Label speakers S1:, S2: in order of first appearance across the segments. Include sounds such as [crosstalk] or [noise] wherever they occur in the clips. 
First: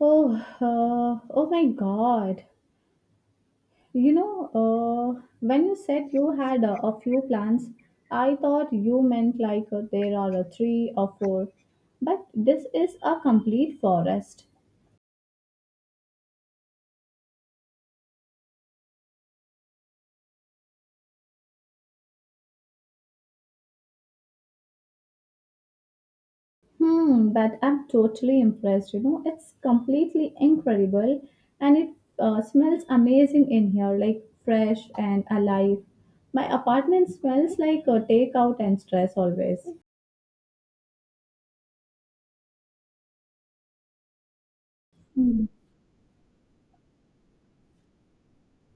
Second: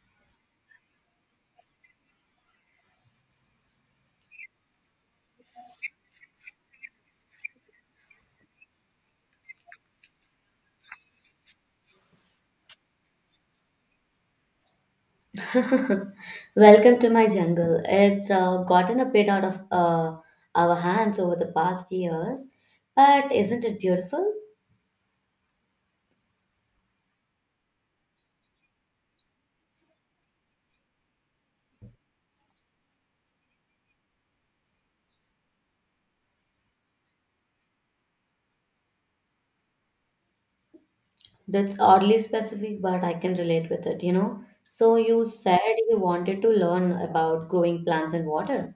S1: Oh, oh my God. When you said you had a few plants, I thought you meant like there are three or four. But this is a complete forest.
S2: [laughs] Welcome to my jungle. It's gotten a bit out of our hands over the past years, but isn't it beautiful?
S1: But I'm totally impressed. You know, it's completely incredible and it smells amazing in here, like fresh and alive. My apartment smells like a takeout and stress always.
S2: That's oddly specific, but I can relate with it, you know. So, you said you wanted to learn about growing plants and water.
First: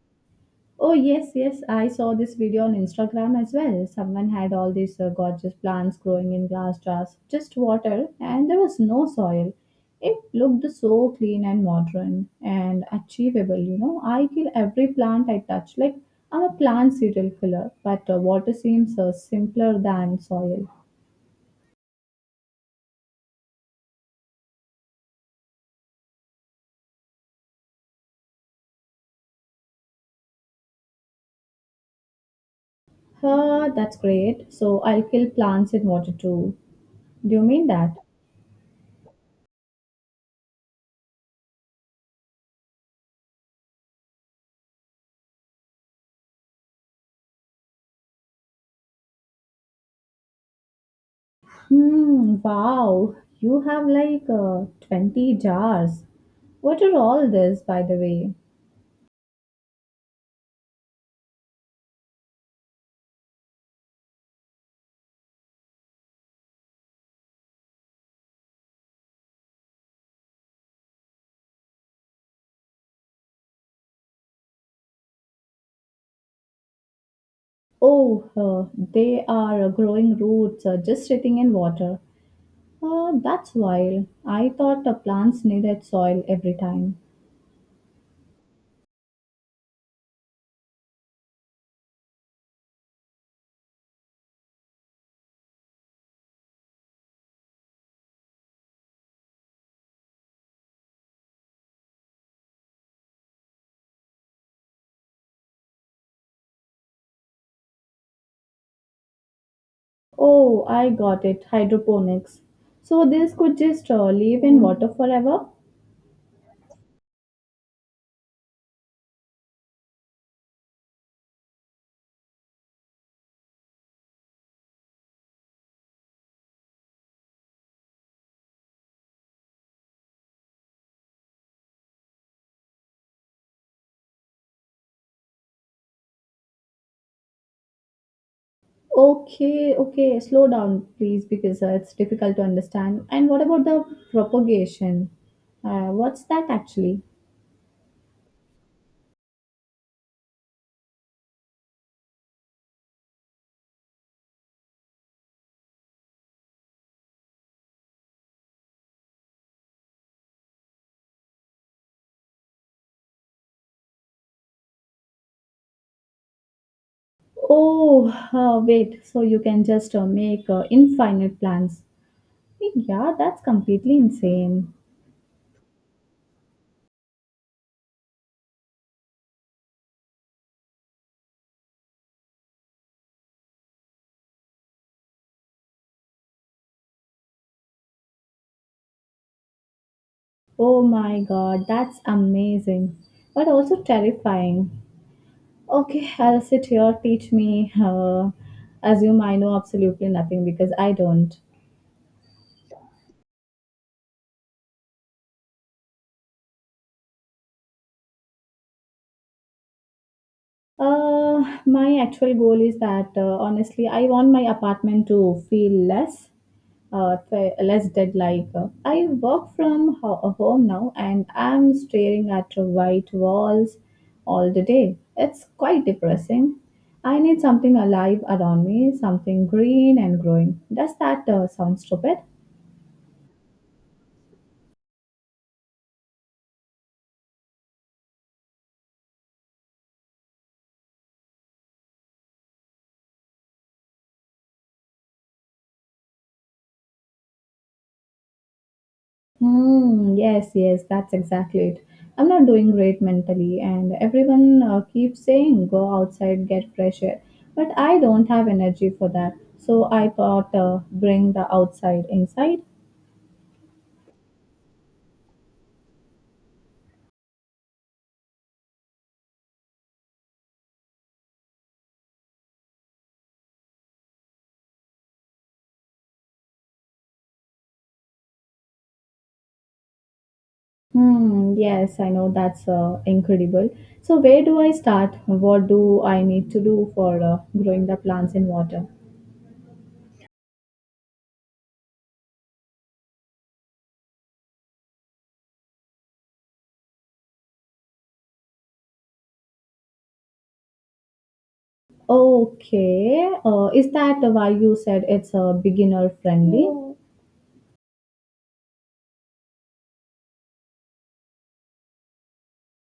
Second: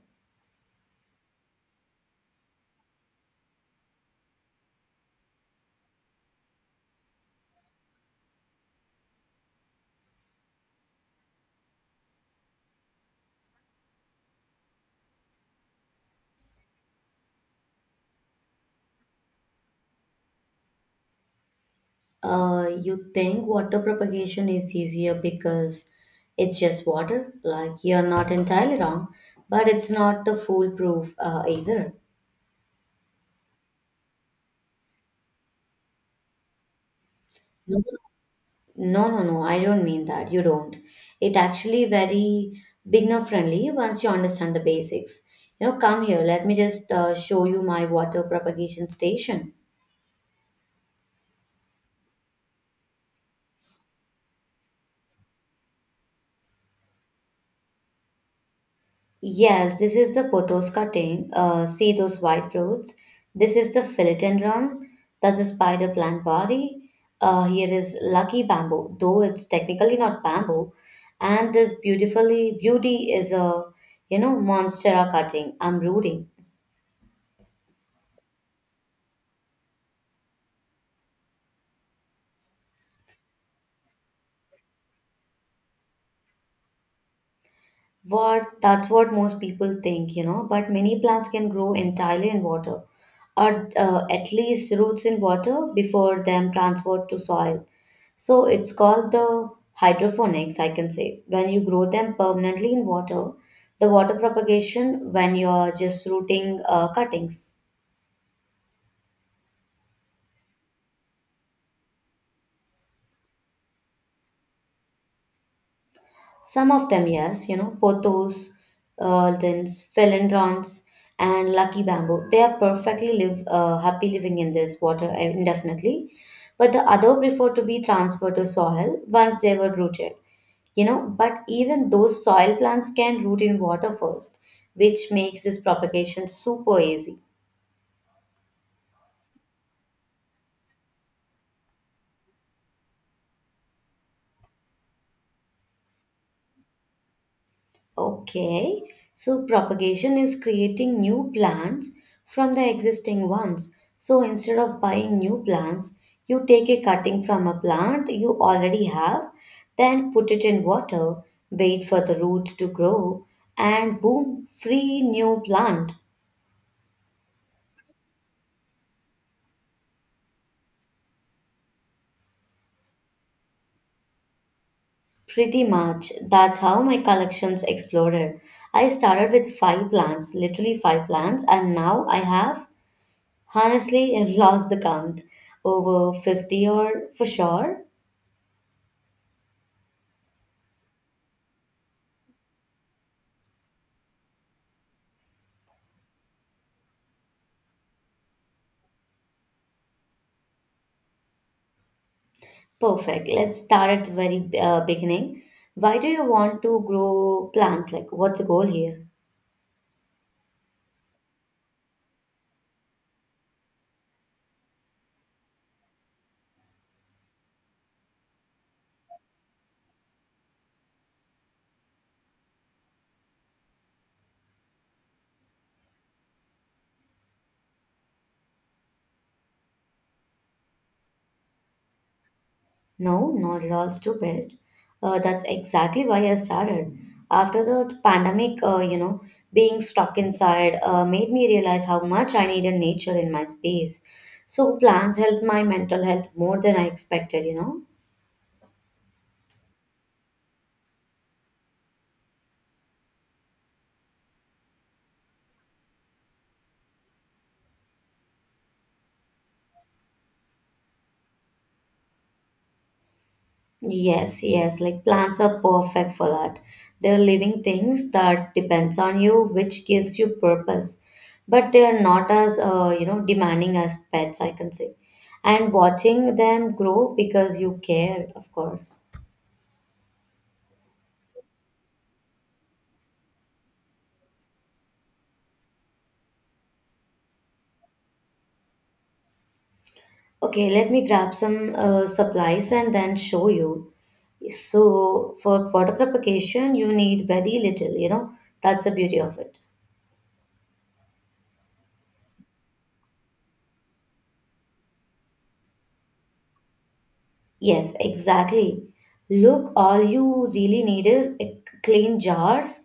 S1: Oh, yes, yes. I saw this video on Instagram as well. Someone had all these gorgeous plants growing in glass jars, just water, and there was no soil. It looked so clean and modern and achievable, you know. I kill every plant I touch. I'm a plant serial killer, but water seems simpler than soil.
S2: You think water propagation is easier because it's just water? Like, you're not entirely wrong, but it's not the foolproof either.
S1: Huh, that's great. So, I'll kill plants in water too. Do you mean that?
S2: No, no, no, I don't mean that. You don't. It actually very beginner friendly once you understand the basics. You know, come here, let me just show you my water propagation station.
S1: Hmm, wow, you have like 20 jars. What are all this, by the way?
S2: Yes, this is the pothos cutting. See those white roots? This is the philodendron. That's the spider plant body. Here is lucky bamboo, though it's technically not bamboo. And this beautifully beauty is a you know monstera cutting. I'm rooting.
S1: Oh, they are growing roots just sitting in water. That's wild. I thought the plants needed soil every time.
S2: What that's what most people think, you know, but many plants can grow entirely in water or at least roots in water before them transferred to soil. So it's called the hydroponics, I can say. When you grow them permanently in water, the water propagation when you're just rooting cuttings.
S1: Oh, I got it. Hydroponics. So this could just live in water forever?
S2: Some of them, yes, you know, photos, then philodendrons and lucky bamboo. They are perfectly live happy living in this water indefinitely, but the other prefer to be transferred to soil once they were rooted. You know, but even those soil plants can root in water first, which makes this propagation super easy.
S1: Okay, okay. Slow down, please, because it's difficult to understand. And what about the propagation? What's that actually?
S2: Okay, so propagation is creating new plants from the existing ones. So instead of buying new plants, you take a cutting from a plant you already have, then put it in water, wait for the roots to grow, and boom, free new plant.
S1: Oh, wait, so you can just make infinite plans. Yeah, that's completely insane.
S2: Pretty much, that's how my collections exploded. I started with five plants, literally five plants, and now I have honestly, I've lost the count. Over 50 or for sure.
S1: Oh my God, that's amazing, but also terrifying. Okay, I'll sit here, teach me, assume I know absolutely nothing because I don't.
S2: Perfect. Let's start at the very beginning. Why do you want to grow plants? Like, what's the goal here?
S1: My actual goal is that honestly, I want my apartment to feel less, less dead. Like I work from home now, and I'm staring at white walls all the day. It's quite depressing. I need something alive around me, something green and growing. Does that sound stupid?
S2: No, not at all stupid. That's exactly why I started. After the pandemic, you know, being stuck inside made me realize how much I needed nature in my space. So, plants helped my mental health more than I expected, you know.
S1: Hmm, yes, yes, that's exactly it. I'm not doing great mentally, and everyone keeps saying go outside, get fresh air. But I don't have energy for that. So I thought bring the outside inside.
S2: Yes, yes, like plants are perfect for that. They're living things that depends on you, which gives you purpose. But they are not as you know demanding as pets, I can say. And watching them grow because you care, of course.
S1: Yes, I know that's incredible. So where do I start? What do I need to do for growing the plants in water?
S2: Okay, let me grab some supplies and then show you. So for water propagation, you need very little, you know. That's the beauty of it.
S1: Okay, is that why you said it's beginner friendly?
S2: Yes, exactly. Look, all you really need is a clean jars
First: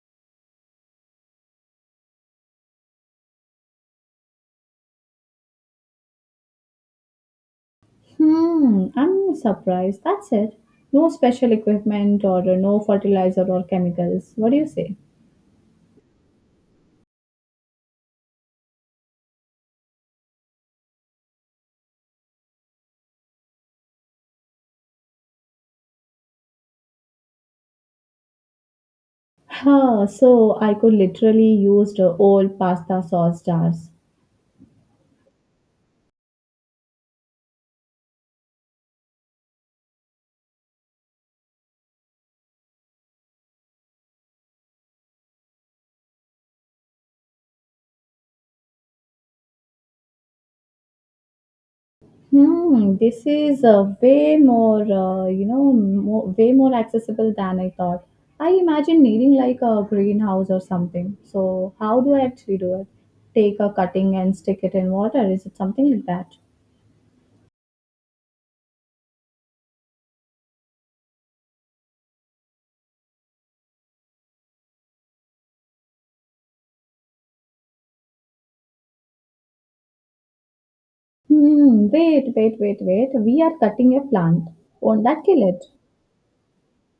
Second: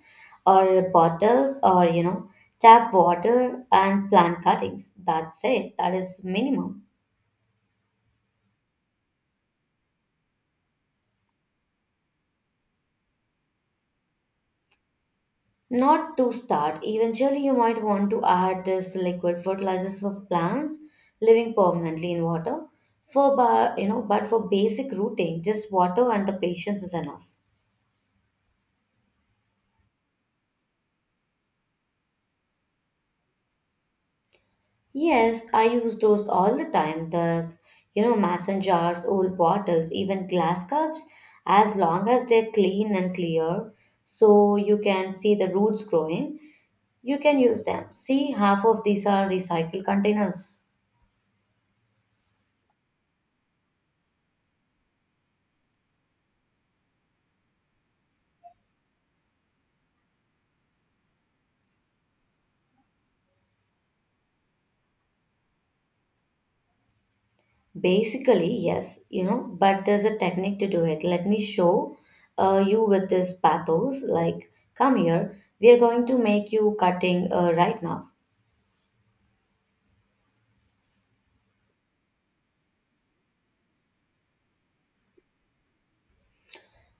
S2: or bottles or, you know, tap water and plant cuttings. That's it. That is minimum.
S1: Hmm, I'm surprised. That's it. No special equipment or no fertilizer or chemicals. What do you say?
S2: Not to start. Eventually, you might want to add this liquid fertilizers for plants living permanently in water. For, you know, but for basic rooting, just water and the patience is enough.
S1: Huh, so I could literally use the old pasta sauce jars.
S2: Yes, I use those all the time. Thus, you know, mason jars, old bottles, even glass cups, as long as they're clean and clear, so you can see the roots growing, you can use them. See, half of these are recycled containers.
S1: This is way more, you know, more, way more accessible than I thought. I imagine needing like a greenhouse or something. So how do I actually do it? Take a cutting and stick it in water. Is it something like that?
S2: Basically, yes, you know, but there's a technique to do it. Let me show you with this pathos. Like, come here, we are going to make you cutting right now.
S1: Hmm, wait. We are cutting a plant. Won't that kill it?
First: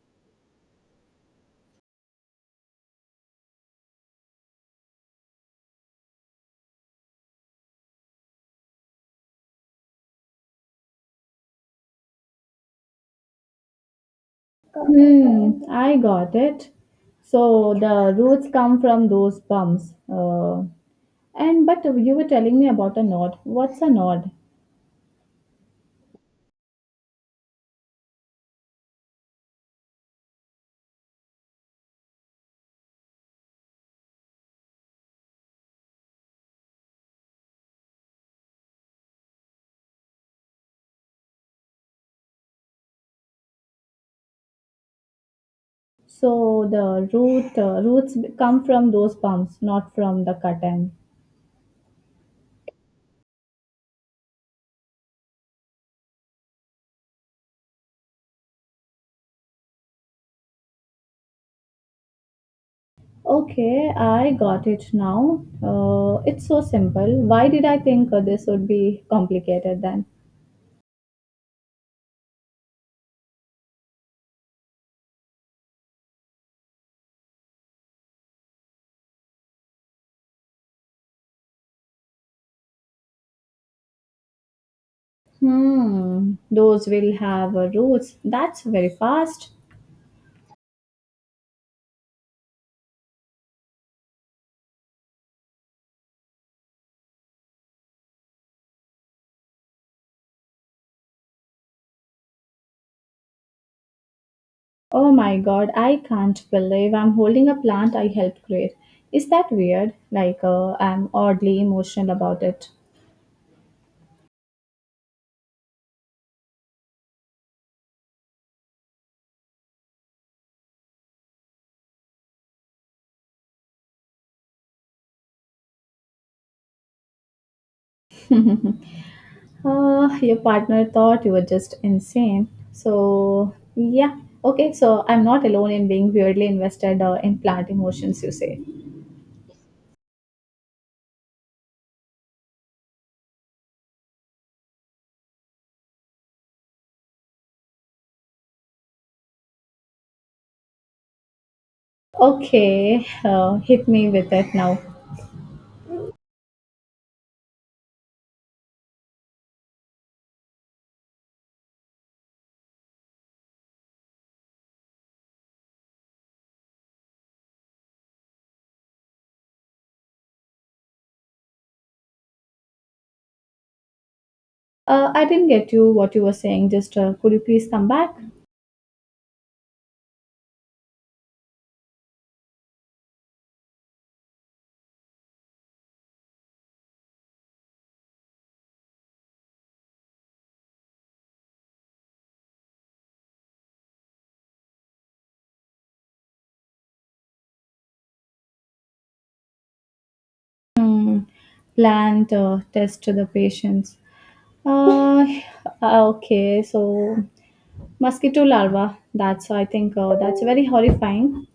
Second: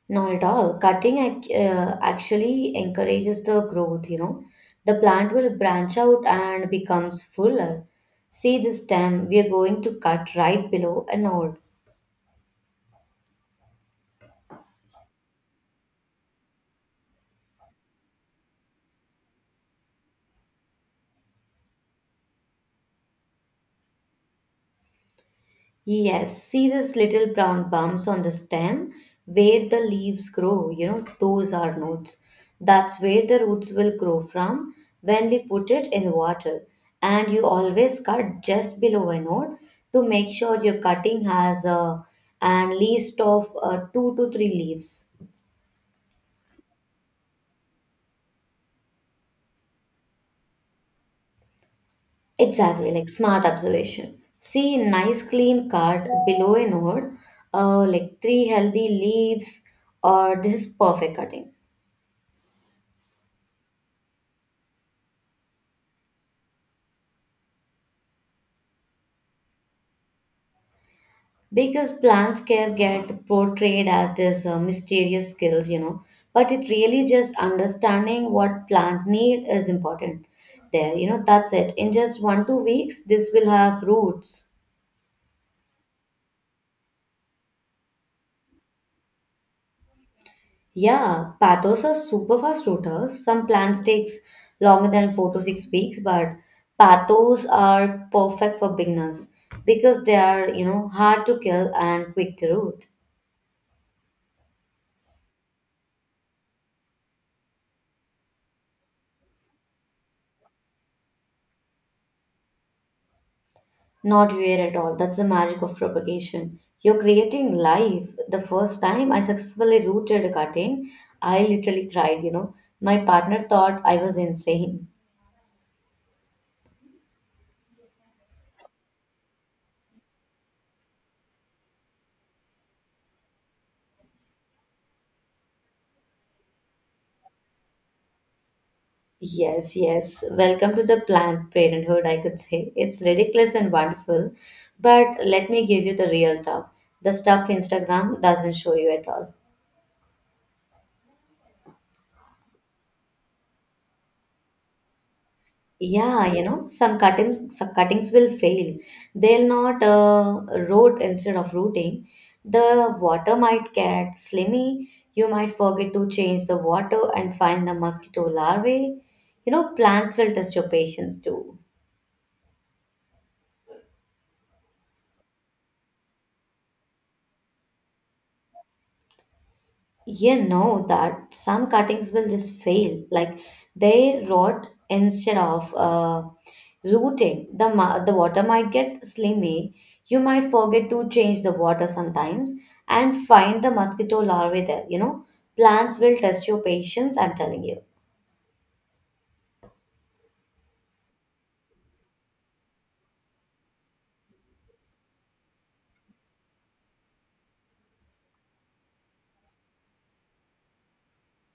S2: Not at all. Cutting actually encourages the growth, you know. The plant will branch out and becomes fuller. See this stem, we are going to cut right below and all.
S1: Hmm, I got it. So the roots come from those bumps. And but you were telling me about a nod. What's a nod?
S2: Yes, see these little brown bumps on the stem where the leaves grow, you know, those are nodes. That's where the roots will grow from when we put it in water. And you always cut just below a node to make sure your cutting has a and least of two to three leaves.
S1: So the roots come from those bumps, not from the cut end.
S2: Exactly, like smart observation. See, nice clean card below a node, like three healthy leaves, or this is perfect cutting.
S1: Okay, I got it now. It's so simple. Why did I think this would be complicated then?
S2: Because plants care get portrayed as this mysterious skills, you know, but it really just understanding what plant need is important there, you know, that's it. In just 1 2 weeks this will have roots.
S1: Hmm, those will have roots. That's very fast.
S2: Yeah, pathos are super fast rooters, some plants takes longer than 4 to 6 weeks, but pathos are perfect for beginners because they are you know hard to kill and quick to root.
S1: Oh my God, I can't believe I'm holding a plant I helped create. Is that weird? I'm oddly emotional about it.
S2: Not weird at all. That's the magic of propagation. You're creating life. The first time I successfully rooted a cutting, I literally cried, you know. My partner thought I was insane.
S1: [laughs] Your partner thought you were just insane. So, yeah. Okay, so I'm not alone in being weirdly invested in plant emotions, you say.
S2: Yes, yes. Welcome to the planned parenthood, I could say. It's ridiculous and wonderful. But let me give you the real talk. The stuff Instagram doesn't show you at all.
S1: Okay, hit me with it now.
S2: Yeah, you know, some cuttings will fail. They'll not root instead of rooting. The water might get slimy. You might forget to change the water and find the mosquito larvae. You know, plants will test your patience too.
S1: I didn't get you what you were saying. Just could you please come back?
S2: You know that some cuttings will just fail, like they rot instead of rooting. The water might get slimy. You might forget to change the water sometimes and find the mosquito larvae there. You know, plants will test your patience. I'm telling you.
S1: Mm, plant test to the patients. Uh, ah, okay, so mosquito larva. That's I think that's very horrifying.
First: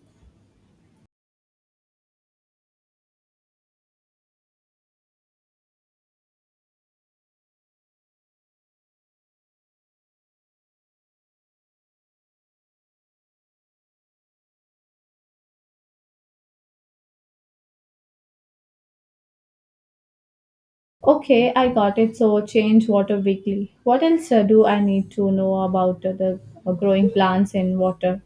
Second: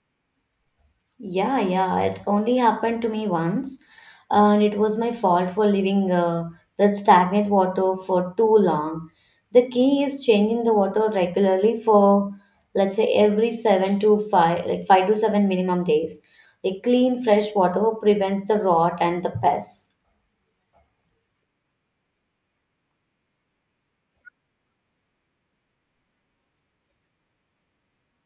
S2: Yeah, yeah, it's only happened to me once, and it was my fault for leaving that stagnant water for too long. The key is changing the water regularly for, let's say, every seven to five, like five to seven minimum days. Like clean, fresh water prevents the rot and the pests.
S1: Okay, I got it. So change water weekly. What else do I need to know about the growing plants in water?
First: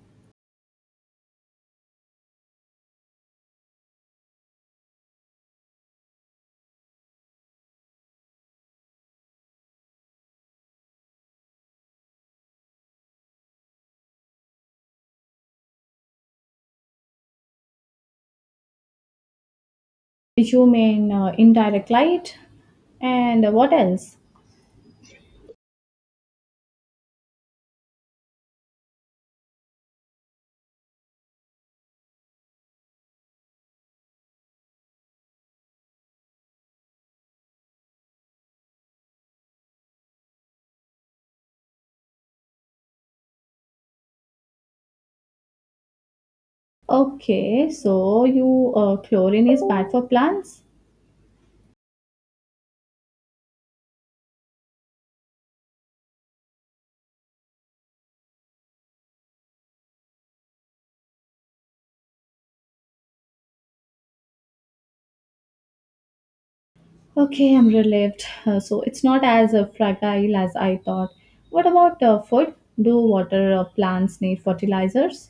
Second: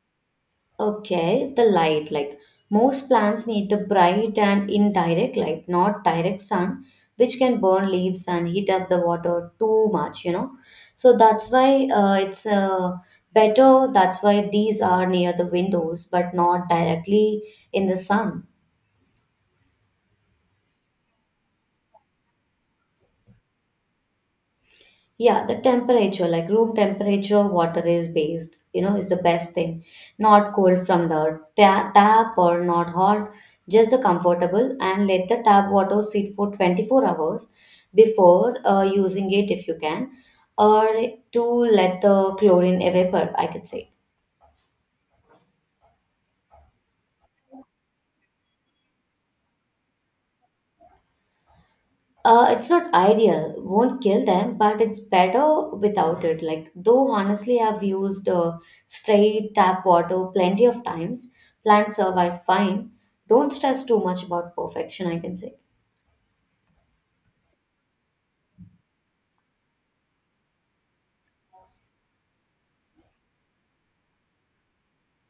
S2: Okay, the light. Like most plants need the bright and indirect light, not direct sun, which can burn leaves and heat up the water too much, you know. So that's why it's better. That's why these are near the windows, but not directly in the sun.
S1: You mean indirect light? And what else?
S2: Yeah, the temperature, like room temperature water is based, you know, is the best thing. Not cold from the tap or not hot, just the comfortable and let the tap water sit for 24 hours before using it if you can, or to let the chlorine evaporate. I could say.
S1: Okay, so you chlorine is bad for plants.
S2: It's not ideal, won't kill them, but it's better without it. Like, though honestly, I've used straight tap water plenty of times. Plants survive fine. Don't stress too much about perfection, I can say.
S1: Okay, I'm relieved. So it's not as fragile as I thought. What about food? Do water plants need fertilizers?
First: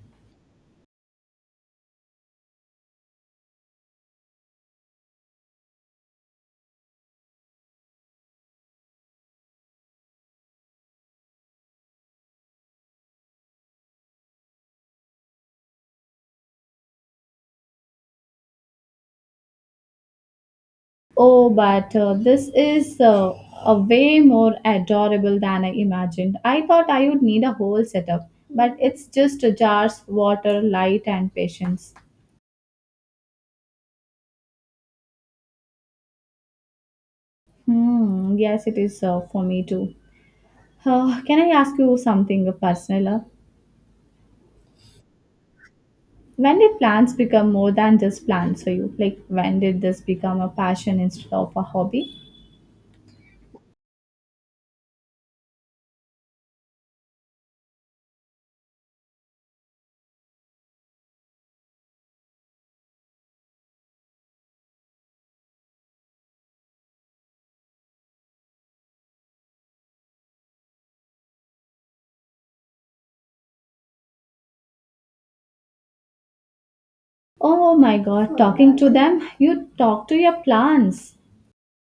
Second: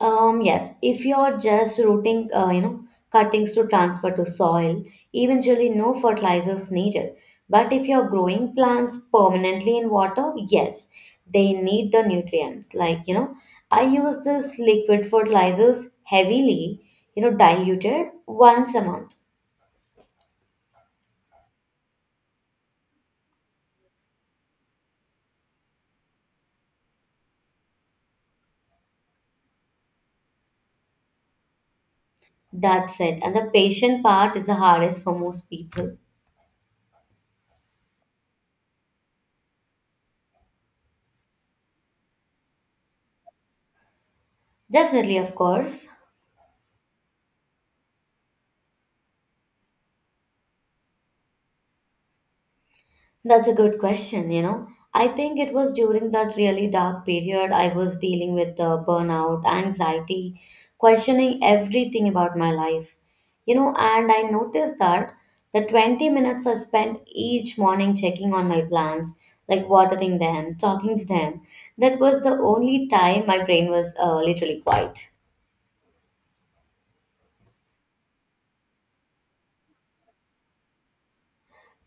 S2: Yes, if you're just rooting, you know, cuttings to transfer to soil, eventually no fertilizers needed. But if you're growing plants permanently in water, yes, they need the nutrients. Like, you know, I use this liquid fertilizers heavily, you know, diluted once a month.
S1: Oh, but this is a way more adorable than I imagined. I thought I would need a whole setup, but it's just jars, water, light, and patience.
S2: That's it. And the patient part is the hardest for most people.
S1: Hmm, yes, it is for me too. Can I ask you something personal?
S2: Definitely, of course.
S1: When did plants become more than just plants for you? Like, when did this become a passion instead of a hobby?
S2: That's a good question, you know. I think it was during that really dark period I was dealing with burnout, anxiety, questioning everything about my life. You know, and I noticed that the 20 minutes I spent each morning checking on my plants, like watering them, talking to them, that was the only time my brain was literally quiet.
S1: Oh my God, talking to them? You talk to your plants.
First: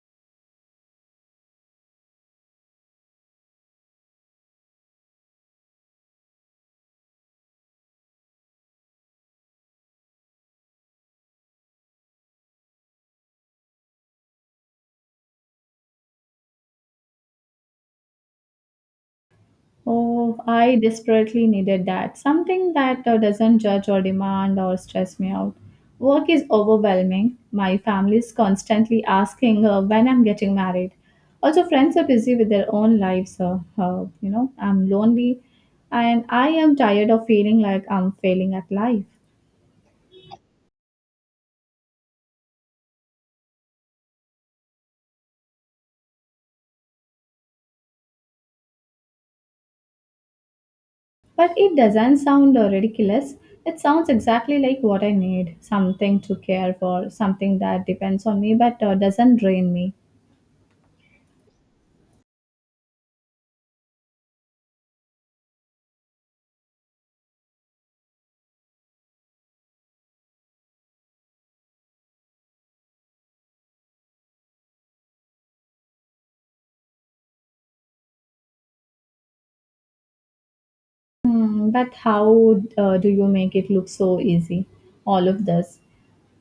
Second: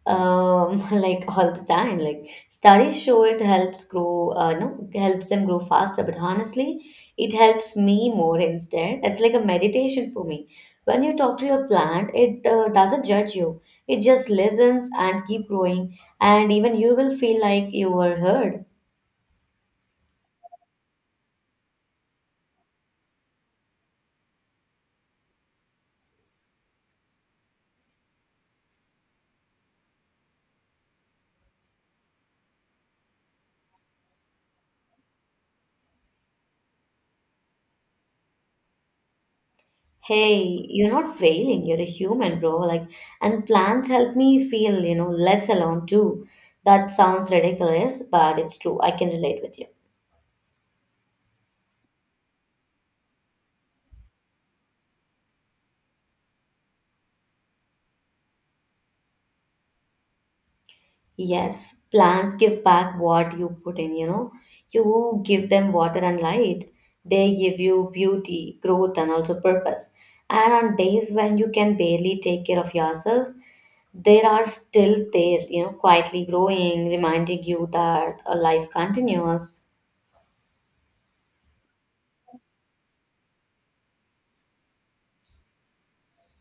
S2: [laughs] like all the time, like studies show it helps grow no helps them grow faster, but honestly it helps me more instead. It's like a meditation for me. When you talk to your plant it doesn't judge you, it just listens and keep growing, and even you will feel like you were heard.
S1: Oh, I desperately needed that. Something that doesn't judge or demand or stress me out. Work is overwhelming. My family is constantly asking when I'm getting married. Also, friends are busy with their own lives. I'm lonely and I am tired of feeling like I'm failing at life.
S2: Hey, you're not failing, you're a human, bro. Like, and plants help me feel you know less alone too. That sounds ridiculous but it's true, I can relate with you.
S1: But it doesn't sound ridiculous. It sounds exactly like what I need, something to care for, something that depends on me but doesn't drain me.
S2: Yes, plants give back what you put in, you know. You give them water and light. They give you beauty, growth, and also purpose. And on days when you can barely take care of yourself, they are still there, you know, quietly growing, reminding you that a life continues.
S1: Hmm, but how do you make it look so easy? All of this.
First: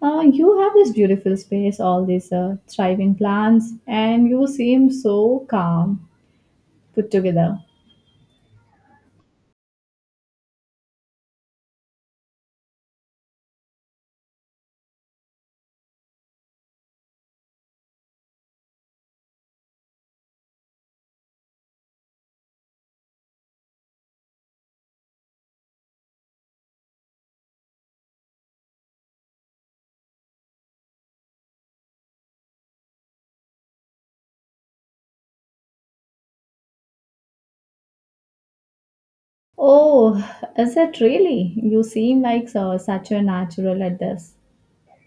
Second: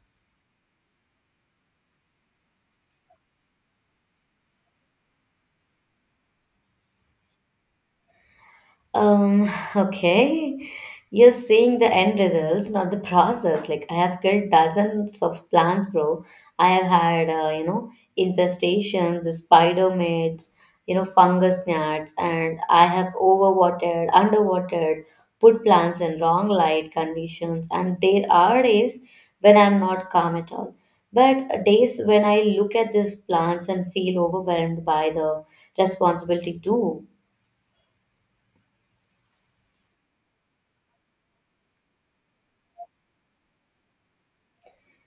S1: You have this beautiful space, all these thriving plants, and you seem so calm put together.
S2: Um, [laughs] okay. You're seeing the end results, not the process. Like I have killed dozens of plants, bro. I have had, you know, infestations, the spider mites, you know, fungus gnats, and I have overwatered, underwatered, put plants in wrong light conditions. And there are days when I'm not calm at all. But days when I look at these plants and feel overwhelmed by the responsibility too.
S1: Oh, is it really? You seem like such a natural at this.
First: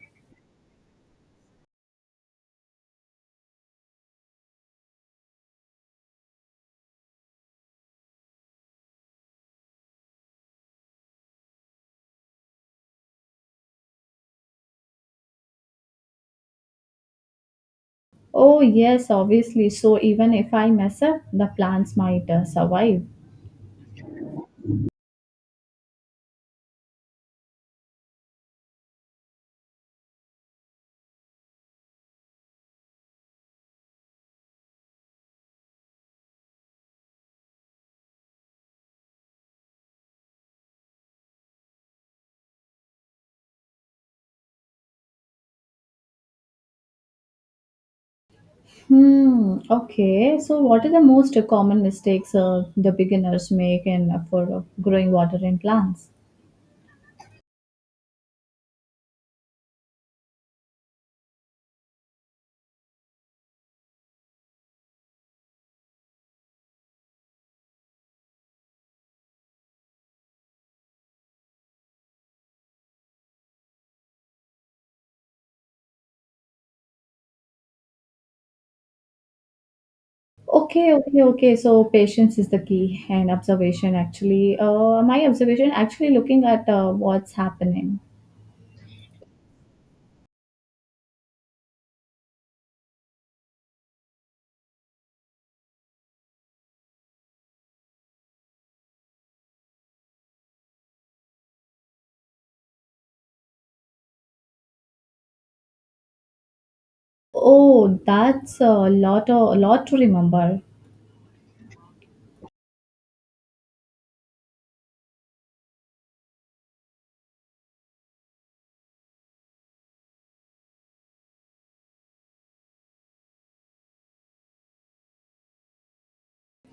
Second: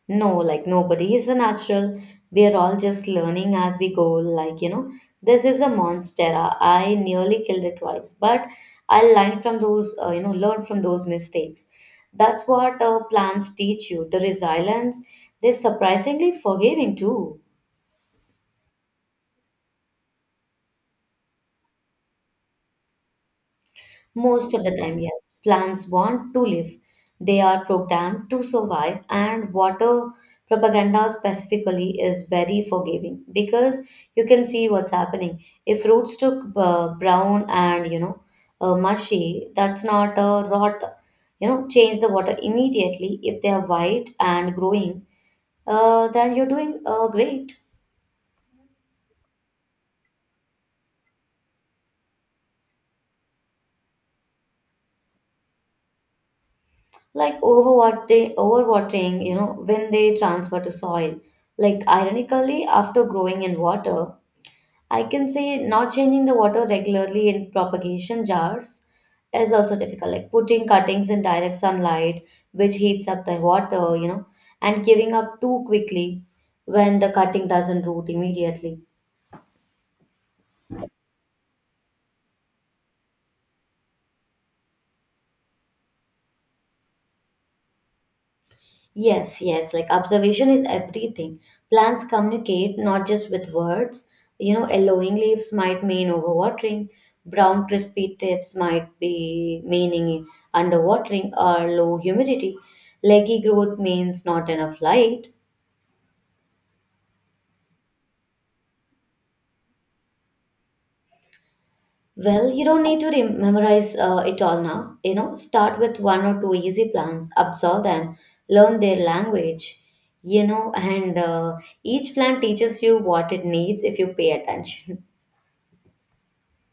S2: No, like nobody is a natural. We are all just learning as we go. Like, you know, this is a monstera. I nearly killed it twice, but I learned from those, learn from those mistakes. That's what plants teach you. The resilience, they're surprisingly forgiving too.
S1: Oh, yes, obviously. So even if I mess up, the plants might survive.
S2: Most of the time, yes. Plants want to live. They are programmed to survive, and water propaganda specifically is very forgiving because you can see what's happening. If roots took brown and mushy, that's not a rot. You know, change the water immediately. If they are white and growing, then you're doing great.
S1: Hmm. Okay. So what are the most common mistakes the beginners make in for growing water in plants?
S2: Like overwatering you know, when they transfer to soil, like ironically after growing in water, I can say. Not changing the water regularly in propagation jars is also difficult, like putting cuttings in direct sunlight, which heats up the water, you know, and giving up too quickly when the cutting doesn't root immediately.
S1: Okay, okay, okay. So patience is the key and observation actually. My observation actually looking at what's happening.
S2: Yes, yes, like observation is everything. Plants communicate not just with words. You know, yellowing leaves might mean overwatering, brown crispy tips might be meaning underwatering or low humidity. Leggy growth means not enough light.
S1: Oh, that's a lot to remember.
S2: Well, you don't need to memorize it all now. You know, start with one or two easy plants, absorb them, learn their language, you know, and each plant teaches you what it needs if you pay attention.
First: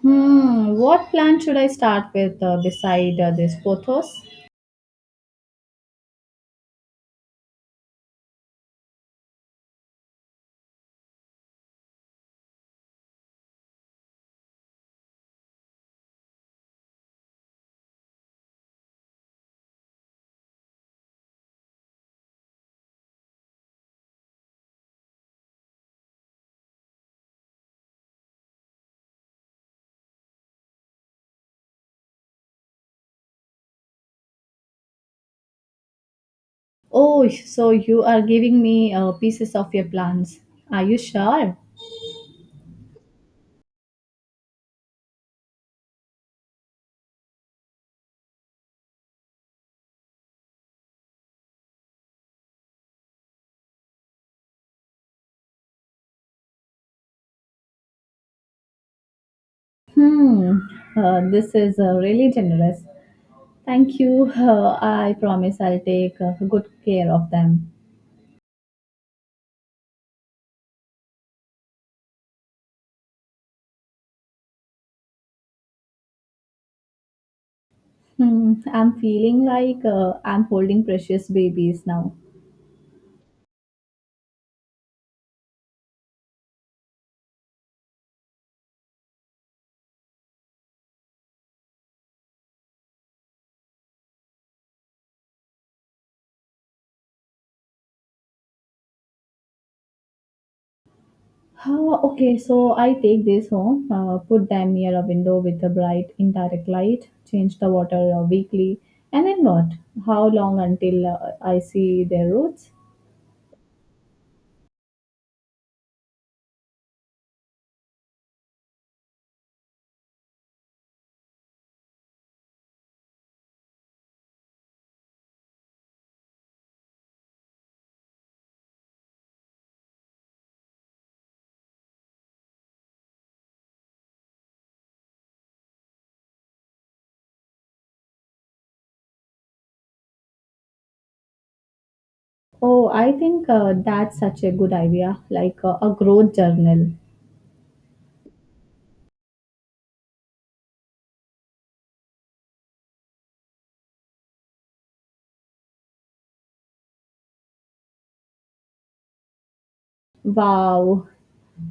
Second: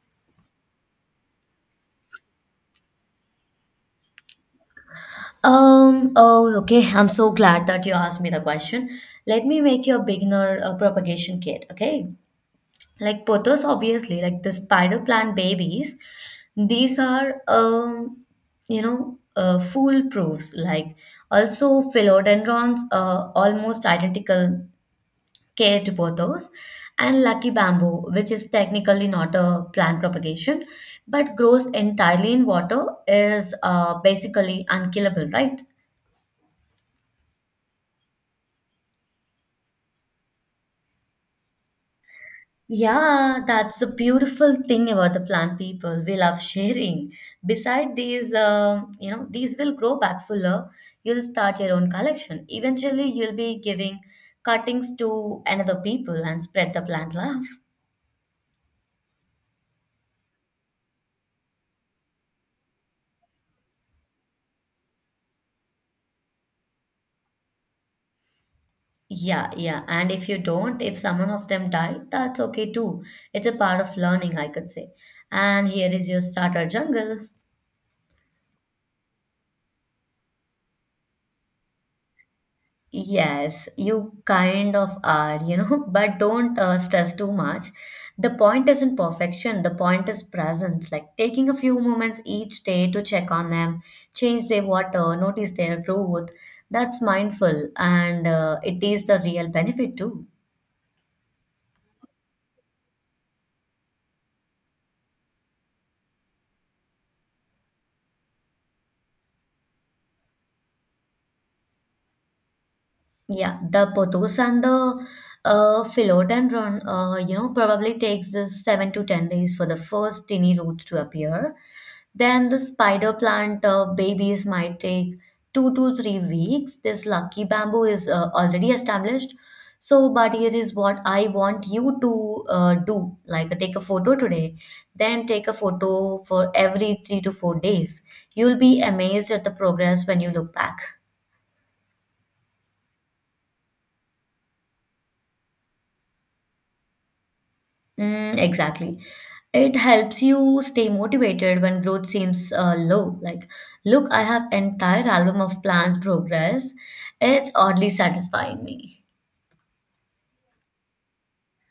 S1: Hmm. What plant should I start with beside this pothos?
S2: Oh, okay. I'm so glad that you asked me the question. Let me make you a beginner propagation kit, okay? Like pothos, obviously, like the spider plant babies. These are, foolproofs. Like also philodendrons, almost identical care to pothos, and lucky bamboo, which is technically not a plant propagation, but grows entirely in water, is basically unkillable, right?
S1: Oh, so you are giving me pieces of your plans. Are you sure?
S2: Yeah, that's a beautiful thing about the plant people. We love sharing. Beside these, these will grow back fuller. You'll start your own collection. Eventually, you'll be giving cuttings to another people and spread the plant love.
S1: Hmm, this is really generous. Thank you. I promise I'll take good care of them.
S2: Yeah, yeah. And if you don't, if someone of them die, that's okay too. It's a part of learning, I could say. And here is your starter jungle.
S1: Hmm, I'm feeling like I'm holding precious babies now.
S2: Yes, you kind of are, you know, [laughs] but don't stress too much. The point isn't perfection, the point is presence, like taking a few moments each day to check on them, change their water, notice their growth. That's mindful and it is the real benefit too.
S1: Oh, okay, so I take this home, put them near a window with a bright indirect light, change the water weekly, and then what? How long until I see their roots?
S2: Yeah, the pothos and the Philodendron, run, probably takes this 7 to 10 days for the first tiny roots to appear. Then the spider plant babies might take 2 to 3 weeks. This lucky bamboo is already established. So, but here is what I want you to do, like take a photo today, then take a photo for every 3 to 4 days. You'll be amazed at the progress when you look back.
S1: Oh, I think that's such a good idea, like a growth journal.
S2: Mm, exactly. It helps you stay motivated when growth seems low. Like, look, I have entire album of plans progress. It's oddly satisfying me.
S1: Wow,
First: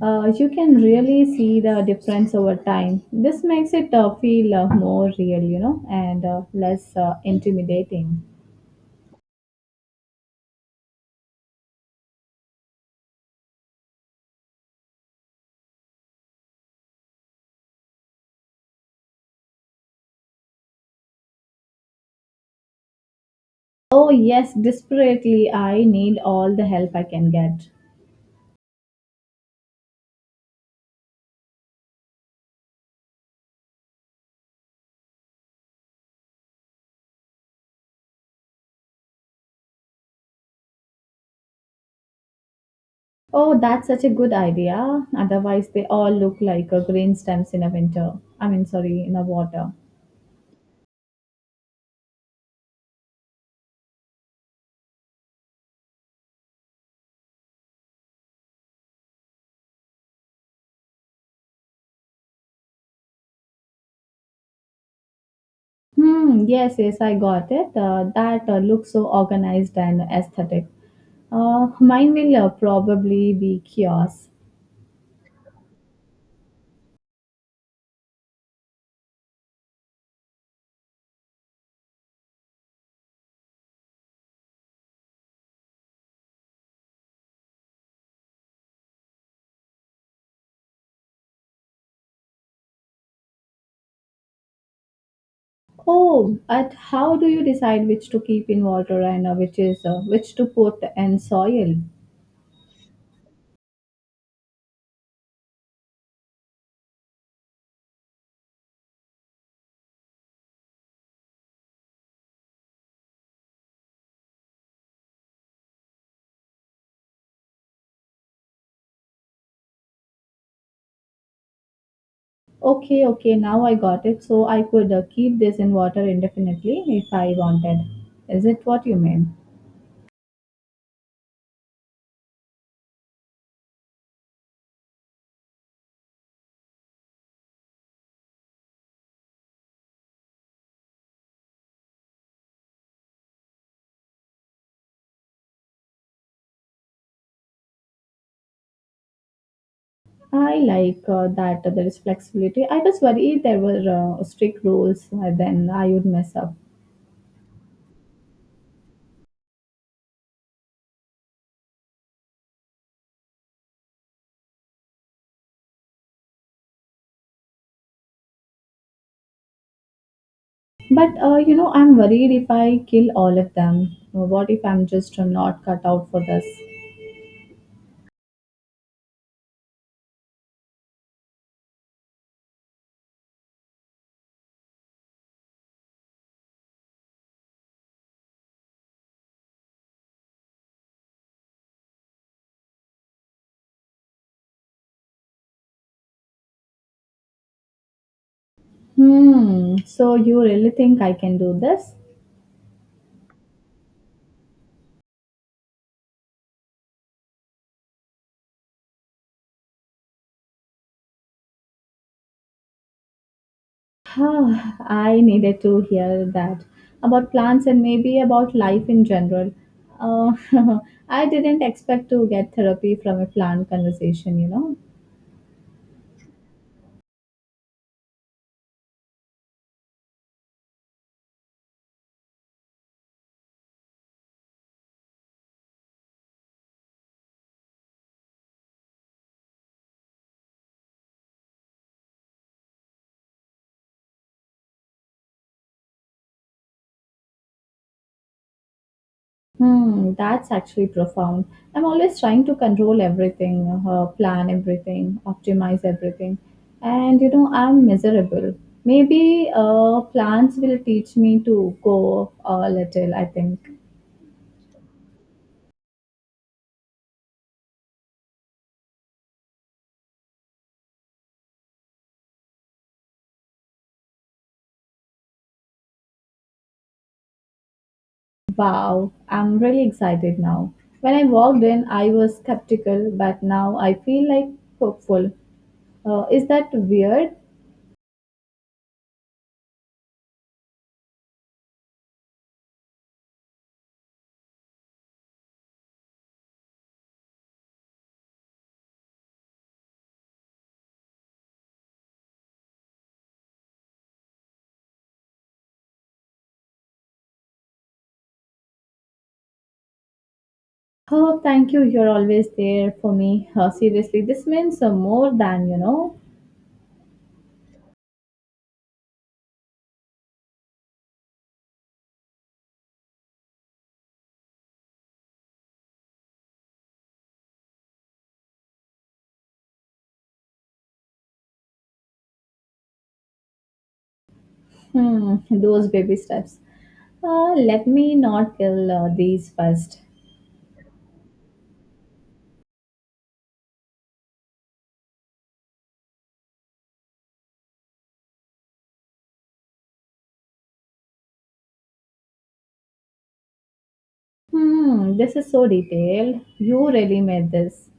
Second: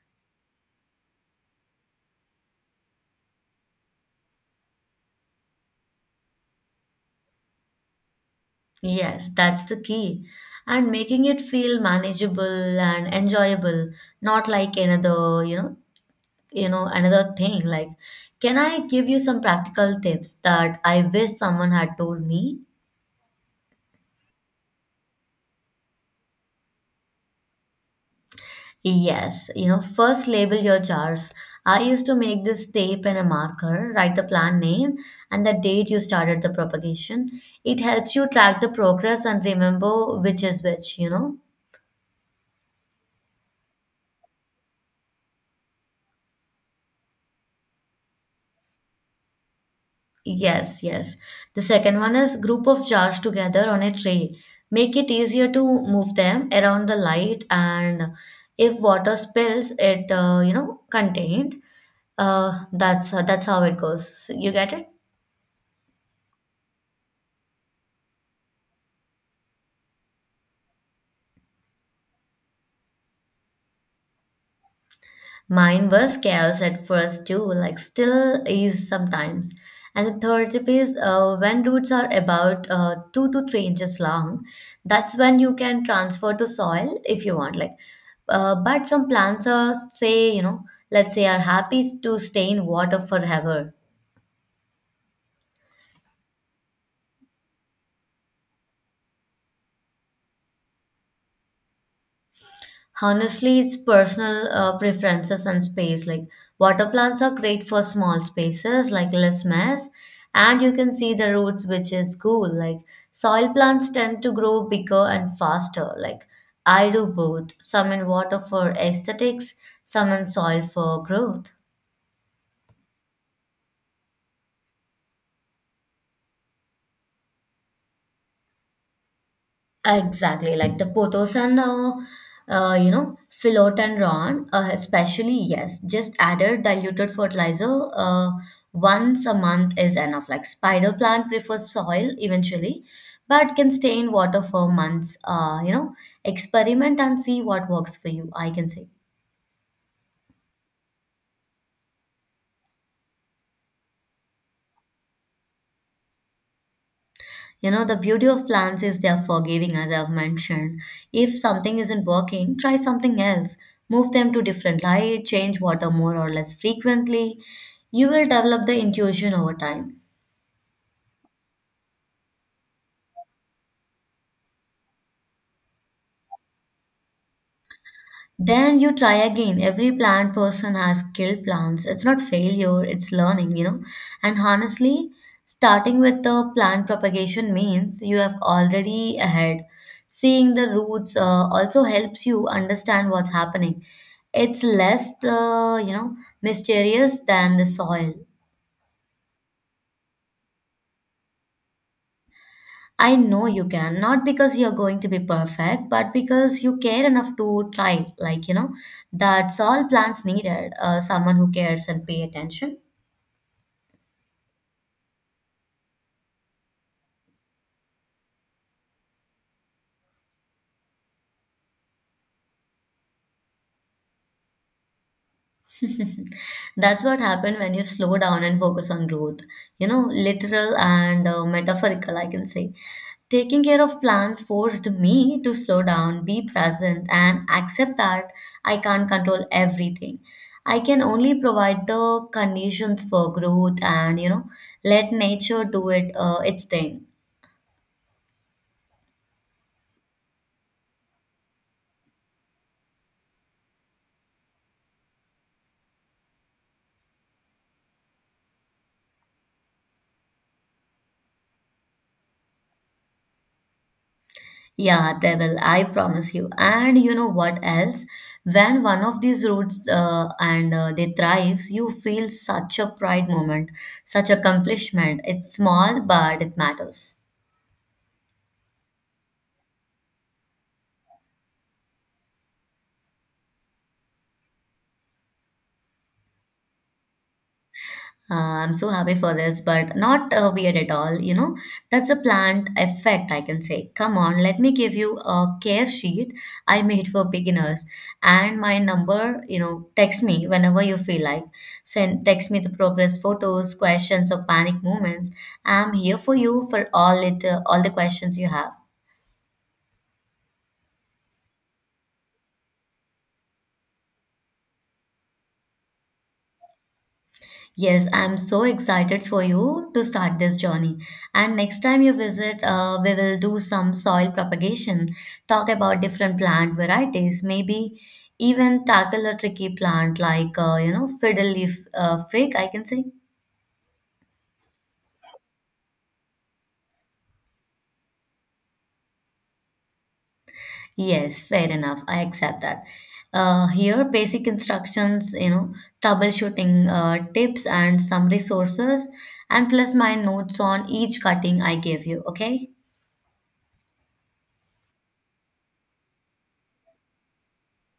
S1: you can really see the difference over time. This makes it feel more real, you know, and less intimidating.
S2: Yes, that's the key. And making it feel manageable and enjoyable, not like another, you know, another thing. Like, can I give you some practical tips that I wish someone had told me?
S1: Oh, yes, desperately, I need all the help I can get.
S2: Yes, you know, first label your jars. I used to make this tape and a marker, write the plant name and the date you started the propagation. It helps you track the progress and remember which is which, you know.
S1: Oh, that's such a good idea. Otherwise, they all look like green stems in a winter. I mean, sorry, in a water.
S2: Yes, yes. The second one is group of jars together on a tray. Make it easier to move them around the light, and if water spills, it contained. That's how it goes. You get it?
S1: Hmm, yes, yes, I got it. That looks so organized and aesthetic. Mine will probably be chaos.
S2: Mine was chaos at first too, like still is sometimes. And the third tip is when roots are about 2 to 3 inches long, that's when you can transfer to soil if you want. Like, but some plants are say you know, let's say are happy to stay in water forever.
S1: Oh, but how do you decide which to keep in water and which to put in soil?
S2: Honestly, it's personal preferences and space. Like water plants are great for small spaces, like less mess, and you can see the roots, which is cool. Like soil plants tend to grow bigger and faster. Like I do both, some in water for aesthetics, some in soil for growth.
S1: Okay, okay, now I got it. So I could keep this in water indefinitely if I wanted. Is it what you mean?
S2: Exactly, like the Pothos and you know, Philot and Ron, especially, yes, just added diluted fertilizer once a month is enough. Like spider plant prefers soil eventually, but can stay in water for months. You know, experiment and see what works for you, I can say.
S1: I like that there is flexibility. I was worried there were strict rules, then I would mess up.
S2: You know, the beauty of plants is they are forgiving, as I've mentioned. If something isn't working, try something else. Move them to different light, change water more or less frequently. You will develop the intuition over time.
S1: But I'm worried if I kill all of them. What if I'm just not cut out for this?
S2: Then you try again. Every plant person has killed plants. It's not failure, it's learning, you know. And honestly, starting with the plant propagation means you have already ahead. Seeing the roots also helps you understand what's happening. It's less, mysterious than the soil.
S1: Hmm. So you really think I can do this?
S2: I know you can, not because you're going to be perfect, but because you care enough to try. Like, you know, that's all plants needed, someone who cares and pay attention.
S1: [sighs] Ah, I needed to hear that about plants and maybe about life in general. Uh, [laughs] I didn't expect to get therapy from a plant conversation, you know.
S2: [laughs] That's what happened when you slow down and focus on growth. You know, literal and metaphorical, I can say. Taking care of plants forced me to slow down, be present, and accept that I can't control everything. I can only provide the conditions for growth and, you know, let nature do it its thing.
S1: Hmm, that's actually profound. I'm always trying to control everything, plan everything, optimize everything. And you know, I'm miserable. Maybe plants will teach me to go a little, I think.
S2: Yeah, they will. I promise you. And you know what else? When one of these roots and they thrives, you feel such a pride moment, such accomplishment. It's small, but it matters.
S1: Wow, I'm really excited now. When I walked in, I was skeptical, but now I feel like hopeful. Is that weird?
S2: Uh, I'm so happy for this, but not weird at all. You know, that's a planned effect, I can say. Come on, let me give you a care sheet I made for beginners. And my number, you know, text me whenever you feel like. Send text me the progress photos, questions, or panic moments. I'm here for you for all it, all the questions you have.
S1: Oh, thank you. You're always there for me. Seriously, this means more than you know.
S2: Yes, I'm so excited for you to start this journey. And next time you visit, we will do some soil propagation, talk about different plant varieties, maybe even tackle a tricky plant like, fiddle leaf fig, I can say.
S1: Hmm, those baby steps. Let me not kill these first.
S2: Yes, fair enough. I accept that. Here, basic instructions, you know, troubleshooting tips and some resources, and plus my notes on each cutting I gave you, okay?
S1: Hmm, this is so detailed. You really made this.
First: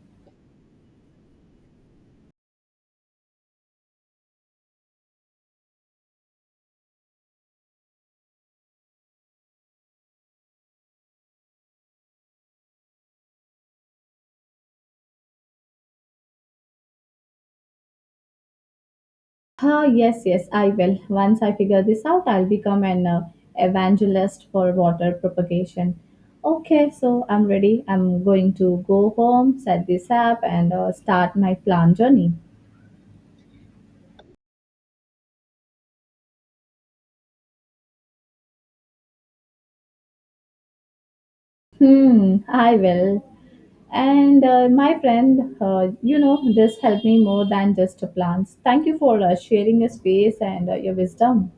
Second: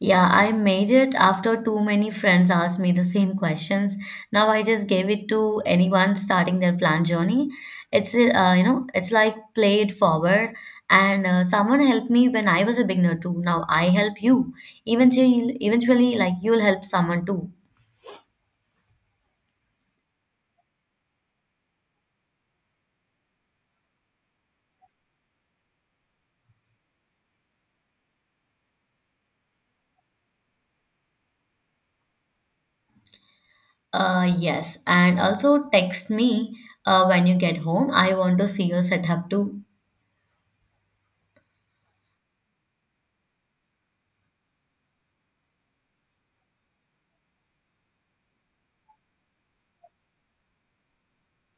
S2: Yeah, I made it after too many friends asked me the same questions. Now I just gave it to anyone starting their plan journey. It's it's like play it forward, and someone helped me when I was a beginner too. Now I help you. Eventually, like you'll help someone too.
S1: Ah, yes, yes, I will. Once I figure this out, I'll become an evangelist for water propagation. Okay, so I'm ready. I'm going to go home, set this up, and start my plan journey.
S2: Yes, and also text me when you get home. I want to see your setup too.
S1: Hmm, I will. And my friend, this helped me more than just plants. Thank you for sharing your space and your wisdom.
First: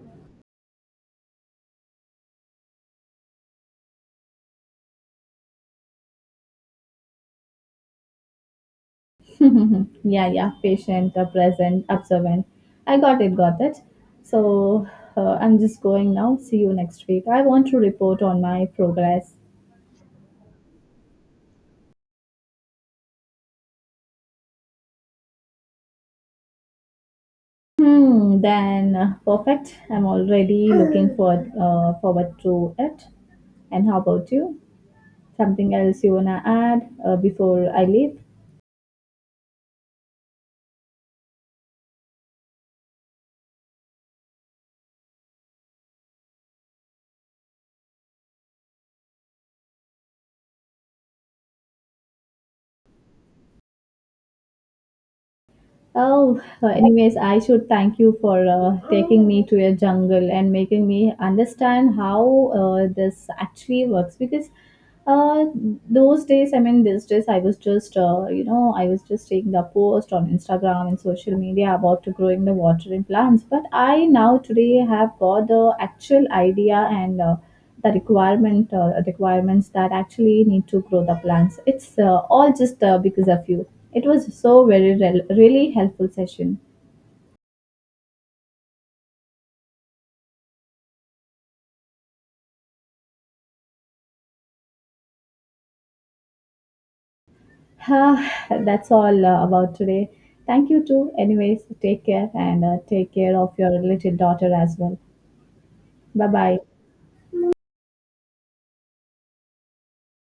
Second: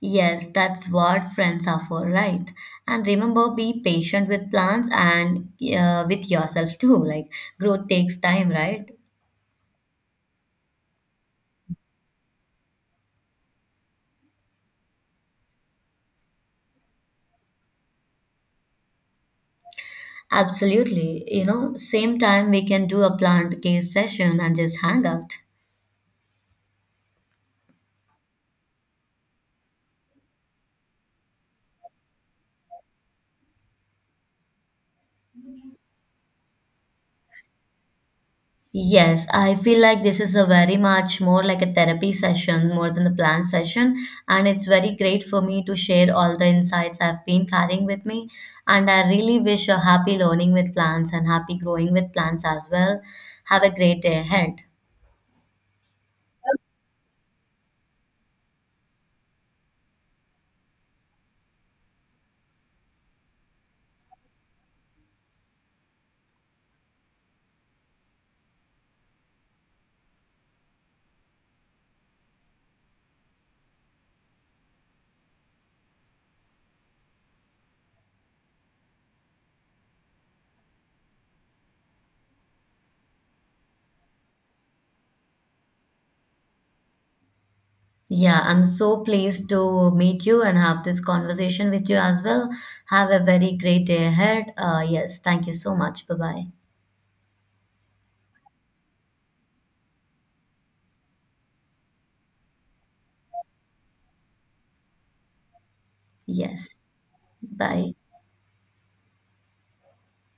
S2: Yes, that's what friends are for, right? And remember, be patient with plants and with yourself too. [laughs] Like, growth takes time, right?
S1: [laughs] yeah, yeah, patient, present, observant. I got it. So I'm just going now. See you next week. I want to report on my progress.
S2: Absolutely. You know, same time we can do a plant care session and just hang out.
S1: Then perfect. I'm already looking forward to it. And how about you? Something else you wanna add before I leave?
S2: Yes, I feel like this is a very much more like a therapy session more than a planned session. And it's very great for me to share all the insights I've been carrying with me. And I really wish a happy learning with plants and happy growing with plants as well. Have a great day ahead.
S1: Oh, anyways, I should thank you for taking me to your jungle and making me understand how this actually works because uh, those days, I mean, these days, I was just, I was just taking the post on Instagram and social media about to growing the watering plants. But I now today have got the actual idea and the requirements that actually need to grow the plants. It's all just because of you. It was so very rel really helpful session. [sighs]
S2: Yeah, I'm so pleased to meet you and have this conversation with you as well. Have a very great day ahead. Yes, thank you so much. Bye bye.
S1: Ah, that's all about today. Thank you too. Anyways, take care and take care of your little daughter as well. Bye bye.
S2: Yes, bye.